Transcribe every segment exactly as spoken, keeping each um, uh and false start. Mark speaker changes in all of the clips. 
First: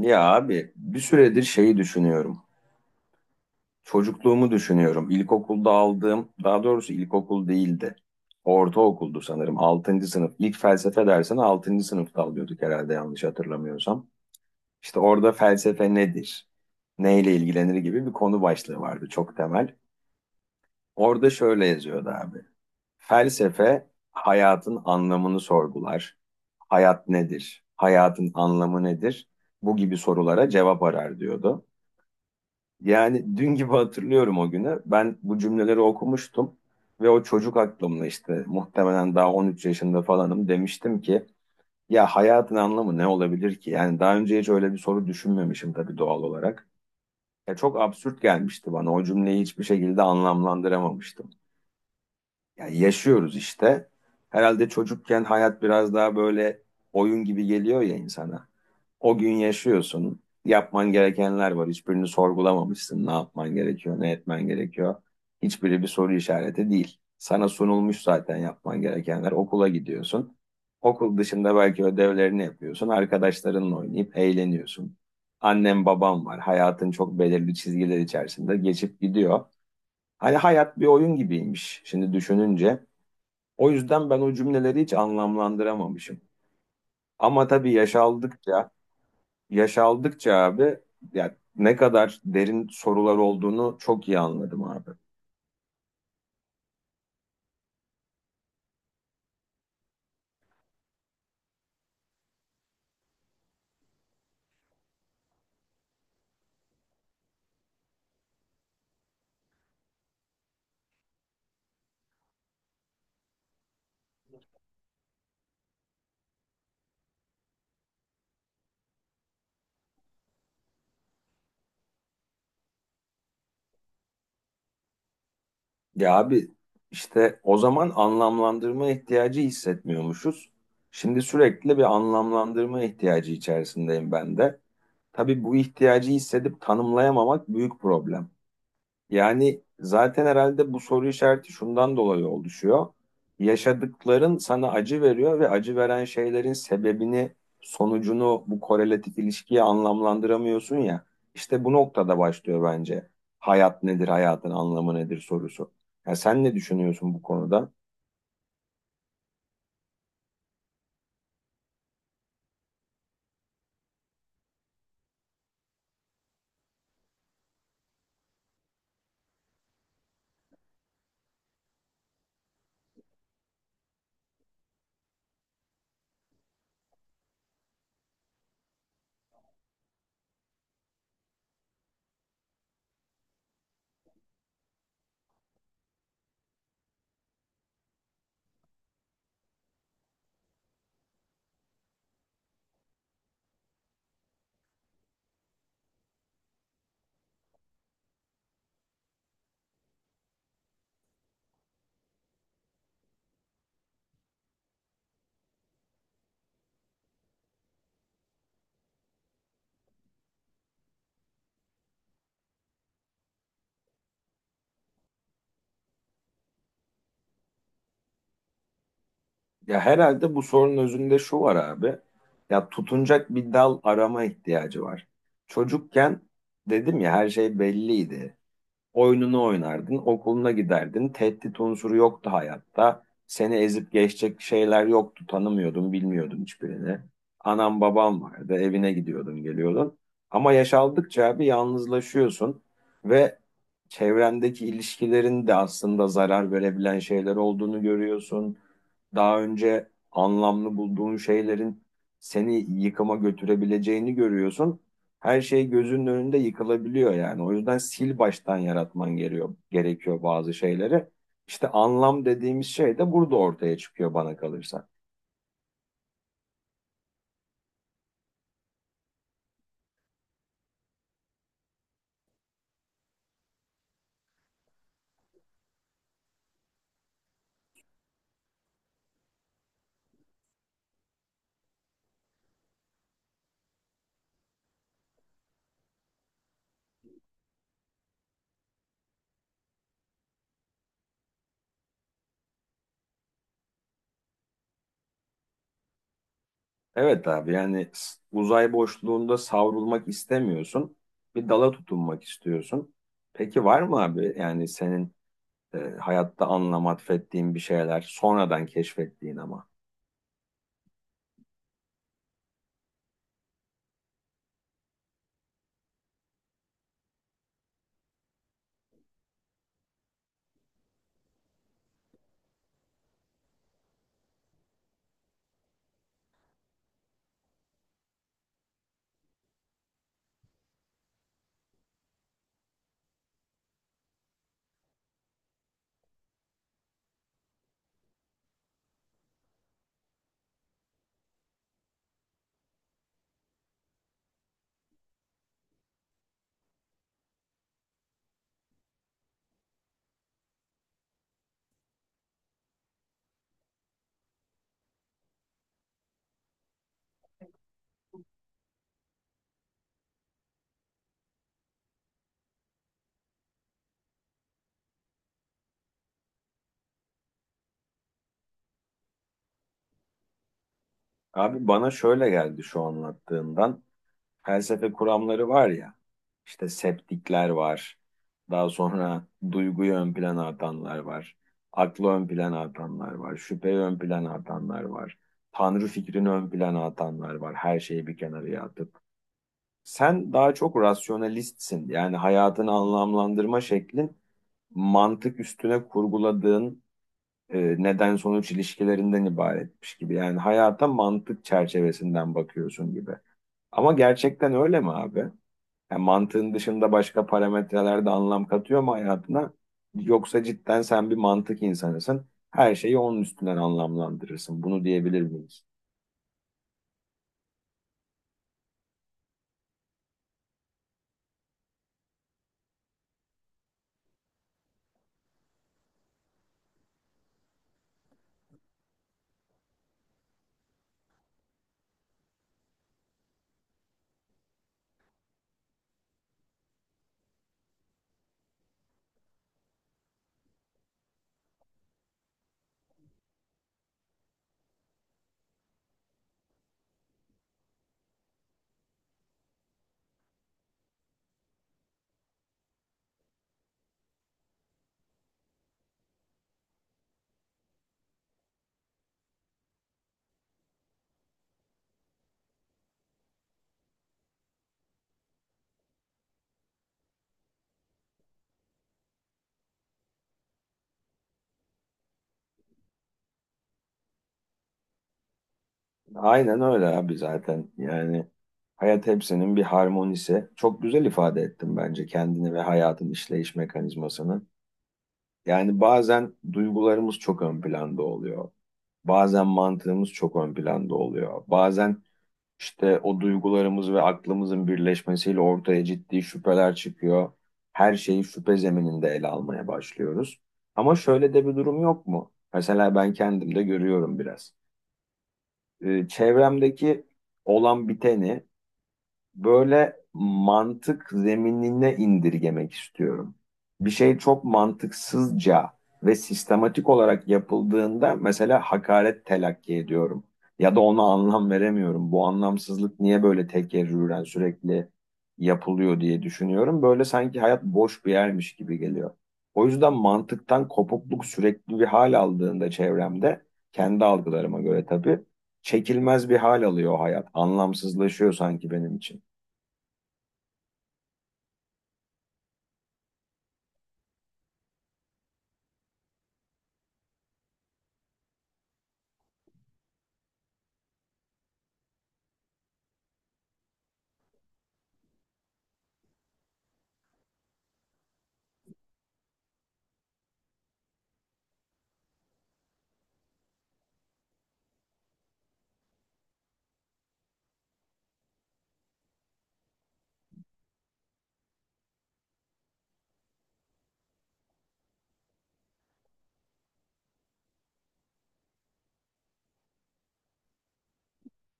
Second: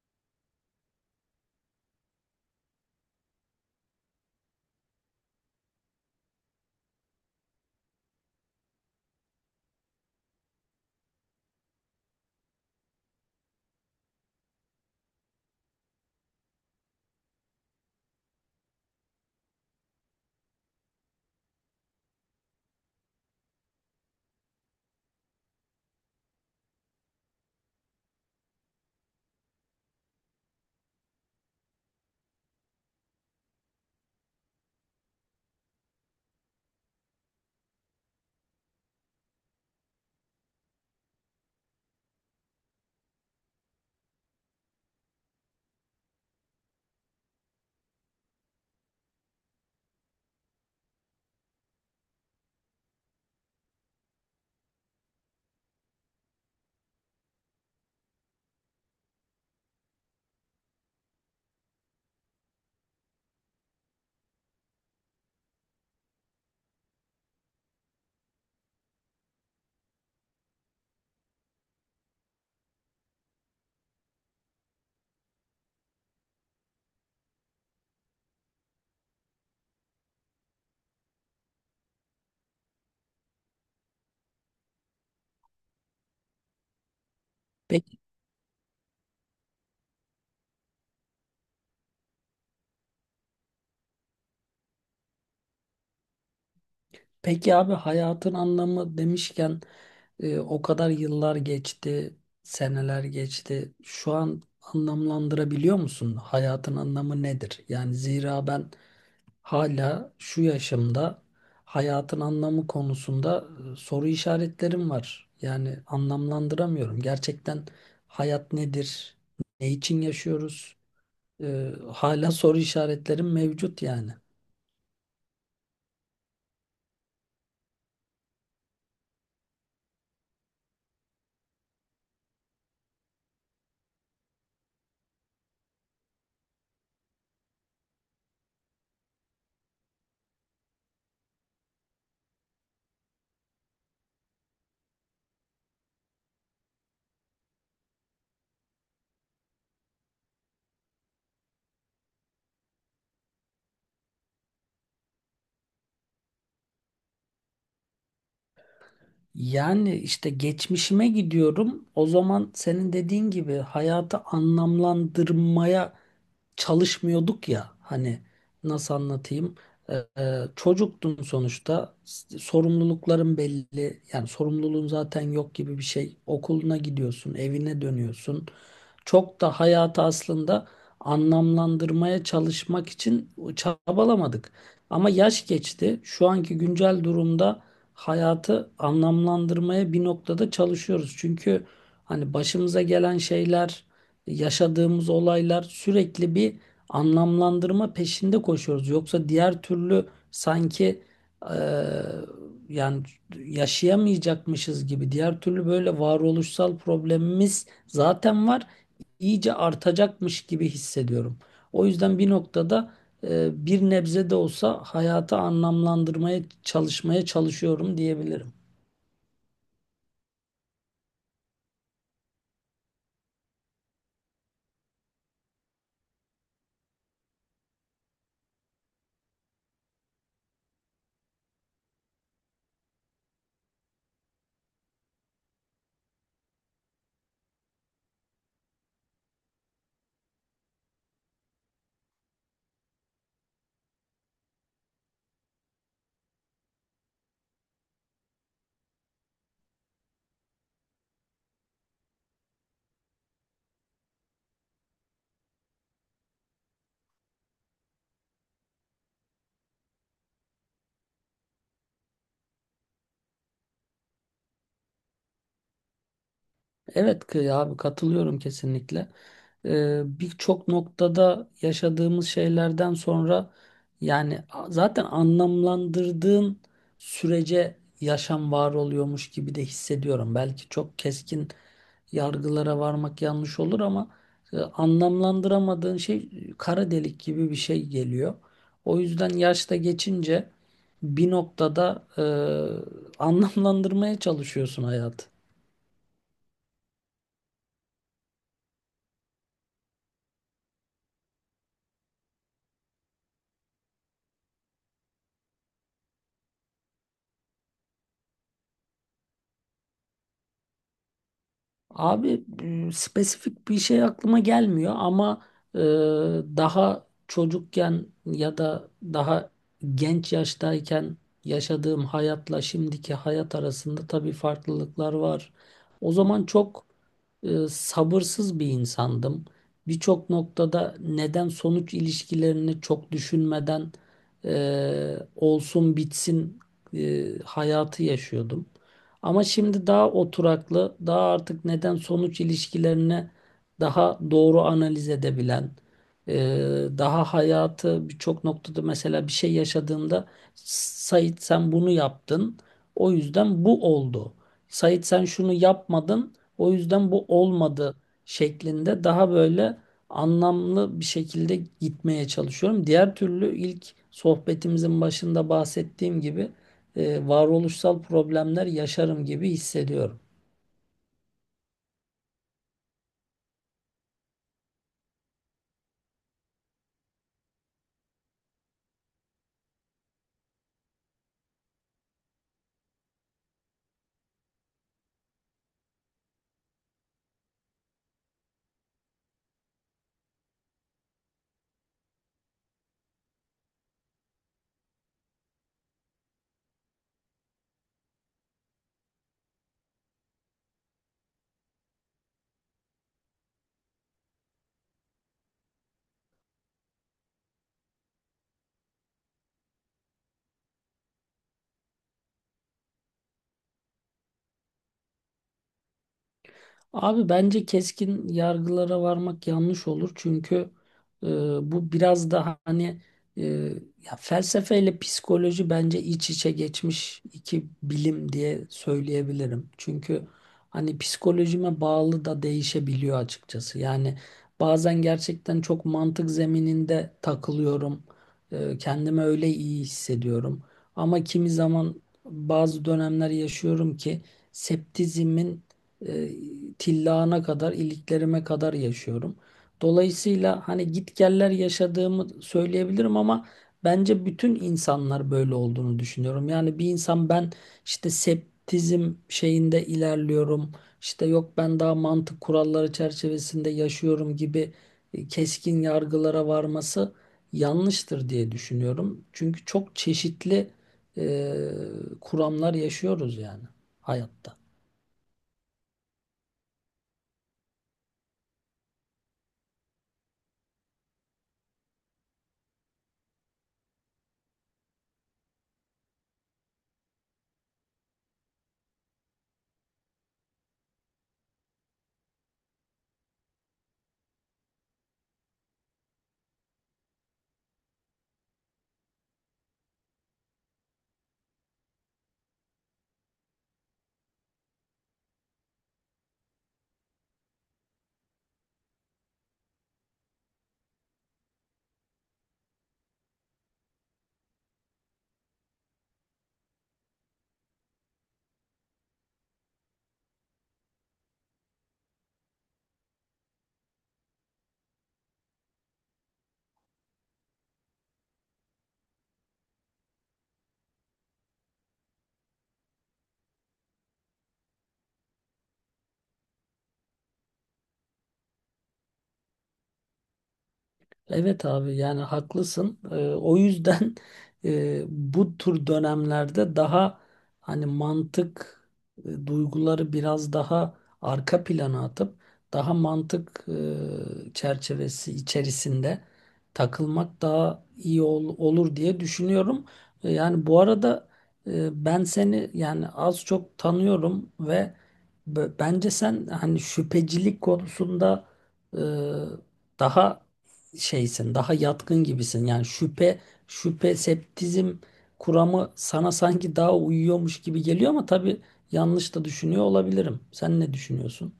Speaker 1: Ya abi bir süredir şeyi düşünüyorum. Çocukluğumu düşünüyorum. İlkokulda aldığım, daha doğrusu ilkokul değildi. Ortaokuldu sanırım. Altıncı sınıf. İlk felsefe dersini altıncı sınıfta alıyorduk herhalde yanlış hatırlamıyorsam. İşte orada felsefe nedir? Neyle ilgilenir gibi bir konu başlığı vardı çok temel. Orada şöyle yazıyordu abi. Felsefe hayatın anlamını sorgular. Hayat nedir? Hayatın anlamı nedir? Bu gibi sorulara cevap arar diyordu. Yani dün gibi hatırlıyorum o günü. Ben bu cümleleri okumuştum ve o çocuk aklımla işte muhtemelen daha on üç yaşında falanım demiştim ki ya hayatın anlamı ne olabilir ki? Yani daha önce hiç öyle bir soru düşünmemişim tabii doğal olarak. Ya çok absürt gelmişti bana. O cümleyi hiçbir şekilde anlamlandıramamıştım. Yani yaşıyoruz işte. Herhalde çocukken hayat biraz daha böyle oyun gibi geliyor ya insana. O gün yaşıyorsun. Yapman gerekenler var. Hiçbirini sorgulamamışsın. Ne yapman gerekiyor, ne etmen gerekiyor. Hiçbiri bir soru işareti değil. Sana sunulmuş zaten yapman gerekenler. Okula gidiyorsun. Okul dışında belki ödevlerini yapıyorsun. Arkadaşlarınla oynayıp eğleniyorsun. Annem babam var. Hayatın çok belirli çizgiler içerisinde geçip gidiyor. Hani hayat bir oyun gibiymiş. Şimdi düşününce o yüzden ben o cümleleri hiç anlamlandıramamışım. Ama tabii yaş
Speaker 2: Peki,
Speaker 1: aldıkça, yaş aldıkça abi ya ne kadar derin sorular olduğunu çok iyi anladım abi.
Speaker 2: peki abi hayatın anlamı demişken e, o kadar yıllar geçti, seneler geçti. Şu an anlamlandırabiliyor musun? Hayatın anlamı nedir? Yani zira ben hala şu yaşımda hayatın anlamı konusunda e, soru işaretlerim var. Yani anlamlandıramıyorum. Gerçekten hayat nedir? Ne için yaşıyoruz? Ee, hala soru işaretlerim mevcut yani.
Speaker 1: Ya abi işte o zaman anlamlandırma ihtiyacı hissetmiyormuşuz. Şimdi sürekli bir anlamlandırma ihtiyacı içerisindeyim ben de. Tabii bu ihtiyacı hissedip tanımlayamamak büyük problem. Yani zaten herhalde bu soru işareti şundan dolayı oluşuyor. Yaşadıkların sana acı veriyor ve acı veren şeylerin sebebini, sonucunu bu korelatif ilişkiye anlamlandıramıyorsun ya. İşte bu noktada başlıyor bence. Hayat nedir, hayatın anlamı nedir sorusu. Ya sen ne düşünüyorsun bu konuda?
Speaker 2: Yani işte geçmişime gidiyorum. O zaman senin dediğin gibi hayatı anlamlandırmaya çalışmıyorduk ya. Hani nasıl anlatayım? Ee, e, çocuktun sonuçta. S- Sorumlulukların belli. Yani sorumluluğun zaten yok gibi bir şey. Okuluna gidiyorsun, evine dönüyorsun. Çok da hayatı aslında anlamlandırmaya çalışmak için çabalamadık. Ama yaş geçti. Şu anki güncel durumda hayatı anlamlandırmaya bir noktada çalışıyoruz. Çünkü hani başımıza gelen şeyler, yaşadığımız olaylar sürekli bir anlamlandırma peşinde koşuyoruz. Yoksa diğer türlü sanki eee, yani yaşayamayacakmışız gibi diğer türlü böyle varoluşsal problemimiz zaten var, iyice artacakmış gibi hissediyorum. O yüzden bir noktada e, bir nebze de olsa hayatı anlamlandırmaya çalışmaya çalışıyorum diyebilirim.
Speaker 1: Ya herhalde bu sorunun özünde şu var abi. Ya tutunacak bir dal arama ihtiyacı var. Çocukken dedim ya her şey belliydi. Oyununu oynardın, okuluna giderdin. Tehdit unsuru yoktu hayatta. Seni ezip geçecek şeyler yoktu. Tanımıyordun, bilmiyordun hiçbirini. Anam babam vardı, evine gidiyordun, geliyordun. Ama yaş aldıkça bir yalnızlaşıyorsun ve çevrendeki ilişkilerin de aslında zarar verebilen şeyler olduğunu görüyorsun. Daha önce anlamlı bulduğun şeylerin seni yıkıma götürebileceğini görüyorsun, her şey gözünün önünde yıkılabiliyor yani. O yüzden sil baştan yaratman gerekiyor, gerekiyor bazı şeyleri. İşte anlam dediğimiz şey de burada ortaya çıkıyor bana kalırsa.
Speaker 2: Evet ki abi, katılıyorum kesinlikle. E, birçok noktada yaşadığımız şeylerden sonra, yani a- zaten anlamlandırdığın sürece yaşam var oluyormuş gibi de hissediyorum. Belki çok keskin yargılara varmak yanlış olur ama e, anlamlandıramadığın şey e, kara delik gibi bir şey geliyor. O yüzden yaşta geçince bir noktada e, anlamlandırmaya çalışıyorsun hayatı.
Speaker 1: Evet abi yani s- uzay boşluğunda savrulmak istemiyorsun. Bir dala tutunmak istiyorsun. Peki var mı abi yani senin e, hayatta anlam atfettiğin bir şeyler sonradan keşfettiğin ama?
Speaker 2: Abi, e, spesifik bir şey aklıma gelmiyor ama e, daha çocukken ya da daha genç yaştayken yaşadığım hayatla şimdiki hayat arasında tabii farklılıklar var. O zaman çok e, sabırsız bir insandım. Birçok noktada neden sonuç ilişkilerini çok düşünmeden e, olsun bitsin e, hayatı yaşıyordum. Ama şimdi daha oturaklı, daha artık neden sonuç ilişkilerini daha doğru analiz edebilen, e, daha hayatı birçok noktada, mesela bir şey yaşadığında, Sait sen bunu yaptın, o yüzden bu oldu. Sait sen şunu yapmadın, o yüzden bu olmadı şeklinde daha böyle anlamlı bir şekilde gitmeye çalışıyorum. Diğer türlü, ilk sohbetimizin başında bahsettiğim gibi, e, varoluşsal problemler yaşarım gibi hissediyorum.
Speaker 1: Abi bana şöyle geldi şu anlattığından. Felsefe kuramları var ya, işte septikler var, daha sonra duyguyu ön plana atanlar var, aklı ön plana atanlar var, şüpheyi ön plana atanlar var, tanrı fikrini ön plana atanlar var, her şeyi bir kenara atıp. Sen daha çok rasyonalistsin, yani hayatını anlamlandırma şeklin mantık üstüne kurguladığın e, neden sonuç ilişkilerinden ibaretmiş gibi. Yani hayata mantık çerçevesinden bakıyorsun gibi. Ama gerçekten öyle mi abi? Yani mantığın dışında başka parametreler de anlam katıyor mu hayatına? Yoksa cidden sen bir mantık insanısın. Her şeyi onun üstünden anlamlandırırsın. Bunu diyebilir miyiz?
Speaker 2: Abi bence keskin yargılara varmak yanlış olur. Çünkü e, bu biraz da hani, e, ya, felsefeyle psikoloji bence iç içe geçmiş iki bilim diye söyleyebilirim. Çünkü hani psikolojime bağlı da değişebiliyor açıkçası. Yani bazen gerçekten çok mantık zemininde takılıyorum. E, kendimi öyle iyi hissediyorum. Ama kimi zaman bazı dönemler yaşıyorum ki septizimin e, tillağına kadar, iliklerime kadar yaşıyorum. Dolayısıyla hani gitgeller yaşadığımı söyleyebilirim, ama bence bütün insanlar böyle olduğunu düşünüyorum. Yani bir insan, ben işte septizm şeyinde ilerliyorum, işte yok ben daha mantık kuralları çerçevesinde yaşıyorum gibi e, keskin yargılara varması yanlıştır diye düşünüyorum. Çünkü çok çeşitli e, kuramlar yaşıyoruz yani hayatta.
Speaker 1: Aynen öyle abi zaten. Yani hayat hepsinin bir harmonisi. Çok güzel ifade ettim bence kendini ve hayatın işleyiş mekanizmasını. Yani bazen duygularımız çok ön planda oluyor. Bazen mantığımız çok ön planda oluyor. Bazen İşte o duygularımız ve aklımızın birleşmesiyle ortaya ciddi şüpheler çıkıyor. Her şeyi şüphe zemininde ele almaya başlıyoruz. Ama şöyle de bir durum yok mu? Mesela ben kendimde görüyorum biraz. Ee, çevremdeki olan biteni böyle mantık zeminine indirgemek istiyorum. Bir şey çok mantıksızca ve sistematik olarak yapıldığında mesela hakaret telakki ediyorum. Ya da ona anlam veremiyorum. Bu anlamsızlık niye böyle tekerrüren sürekli yapılıyor diye düşünüyorum. Böyle sanki hayat boş bir yermiş gibi geliyor. O yüzden mantıktan kopukluk sürekli bir hal aldığında çevremde, kendi algılarıma göre tabii, çekilmez bir hal alıyor hayat. Anlamsızlaşıyor sanki benim için.
Speaker 2: Evet abi, yani haklısın. Ee, o yüzden e, bu tür dönemlerde daha hani mantık, e, duyguları biraz daha arka plana atıp daha mantık e, çerçevesi içerisinde takılmak daha iyi ol- olur diye düşünüyorum. E, yani bu arada, e, ben seni yani az çok tanıyorum ve b- bence sen hani şüphecilik konusunda e, daha şeysin, daha yatkın gibisin. Yani şüphe, şüphe, septizm kuramı sana sanki daha uyuyormuş gibi geliyor, ama tabii yanlış da düşünüyor olabilirim. Sen ne düşünüyorsun?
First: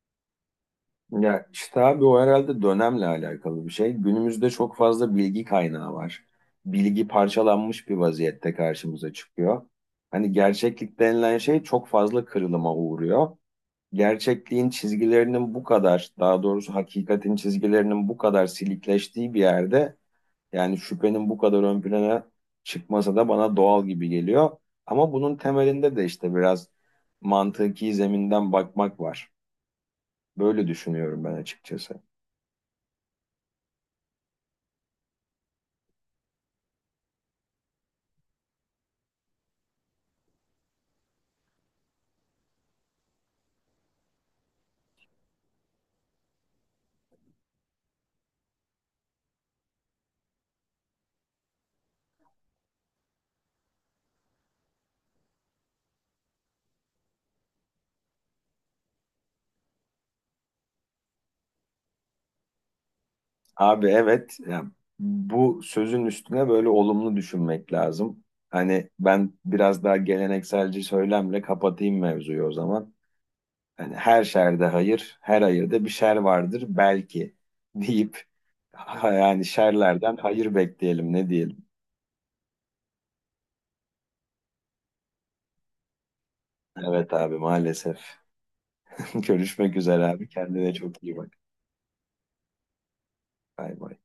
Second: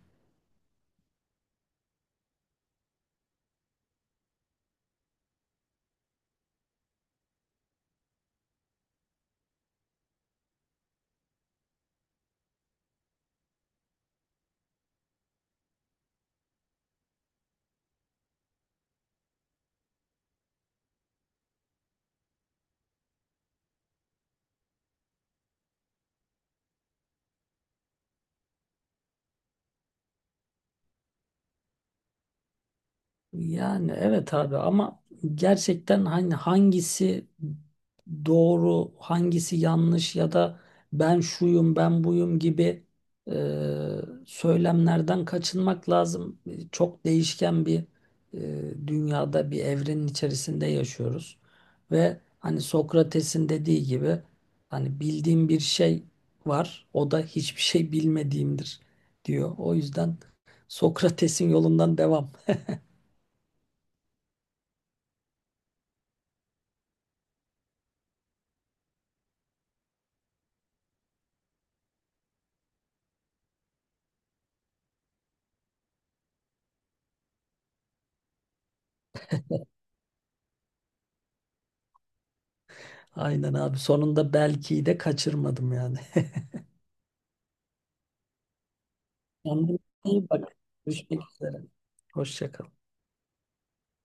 Speaker 1: Ya işte abi o herhalde dönemle alakalı bir şey. Günümüzde çok fazla bilgi kaynağı var. Bilgi parçalanmış bir vaziyette karşımıza çıkıyor. Hani gerçeklik denilen şey çok fazla kırılıma uğruyor. Gerçekliğin çizgilerinin bu kadar, daha doğrusu hakikatin çizgilerinin bu kadar silikleştiği bir yerde, yani şüphenin bu kadar ön plana çıkmasa da bana doğal gibi geliyor. Ama bunun temelinde de işte biraz mantıki zeminden bakmak var. Böyle düşünüyorum ben açıkçası.
Speaker 2: Yani evet abi, ama gerçekten hani hangisi doğru, hangisi yanlış ya da ben şuyum, ben buyum gibi e, söylemlerden kaçınmak lazım. Çok değişken bir e, dünyada, bir evrenin içerisinde yaşıyoruz. Ve hani Sokrates'in dediği gibi, hani bildiğim bir şey var, o da hiçbir şey bilmediğimdir diyor. O yüzden Sokrates'in yolundan devam.
Speaker 1: Abi evet yani bu sözün üstüne böyle olumlu düşünmek lazım. Hani ben biraz daha gelenekselci söylemle kapatayım mevzuyu o zaman. Hani her şerde hayır, her hayırda bir şer vardır belki deyip ha- yani şerlerden hayır bekleyelim ne diyelim.
Speaker 2: Aynen abi. Sonunda belki de kaçırmadım yani.
Speaker 1: Evet abi maalesef. Görüşmek
Speaker 2: Kendine
Speaker 1: üzere abi,
Speaker 2: iyi bak.
Speaker 1: kendine çok iyi
Speaker 2: Görüşmek
Speaker 1: bak.
Speaker 2: üzere. Hoşça kal.
Speaker 1: Bay bay.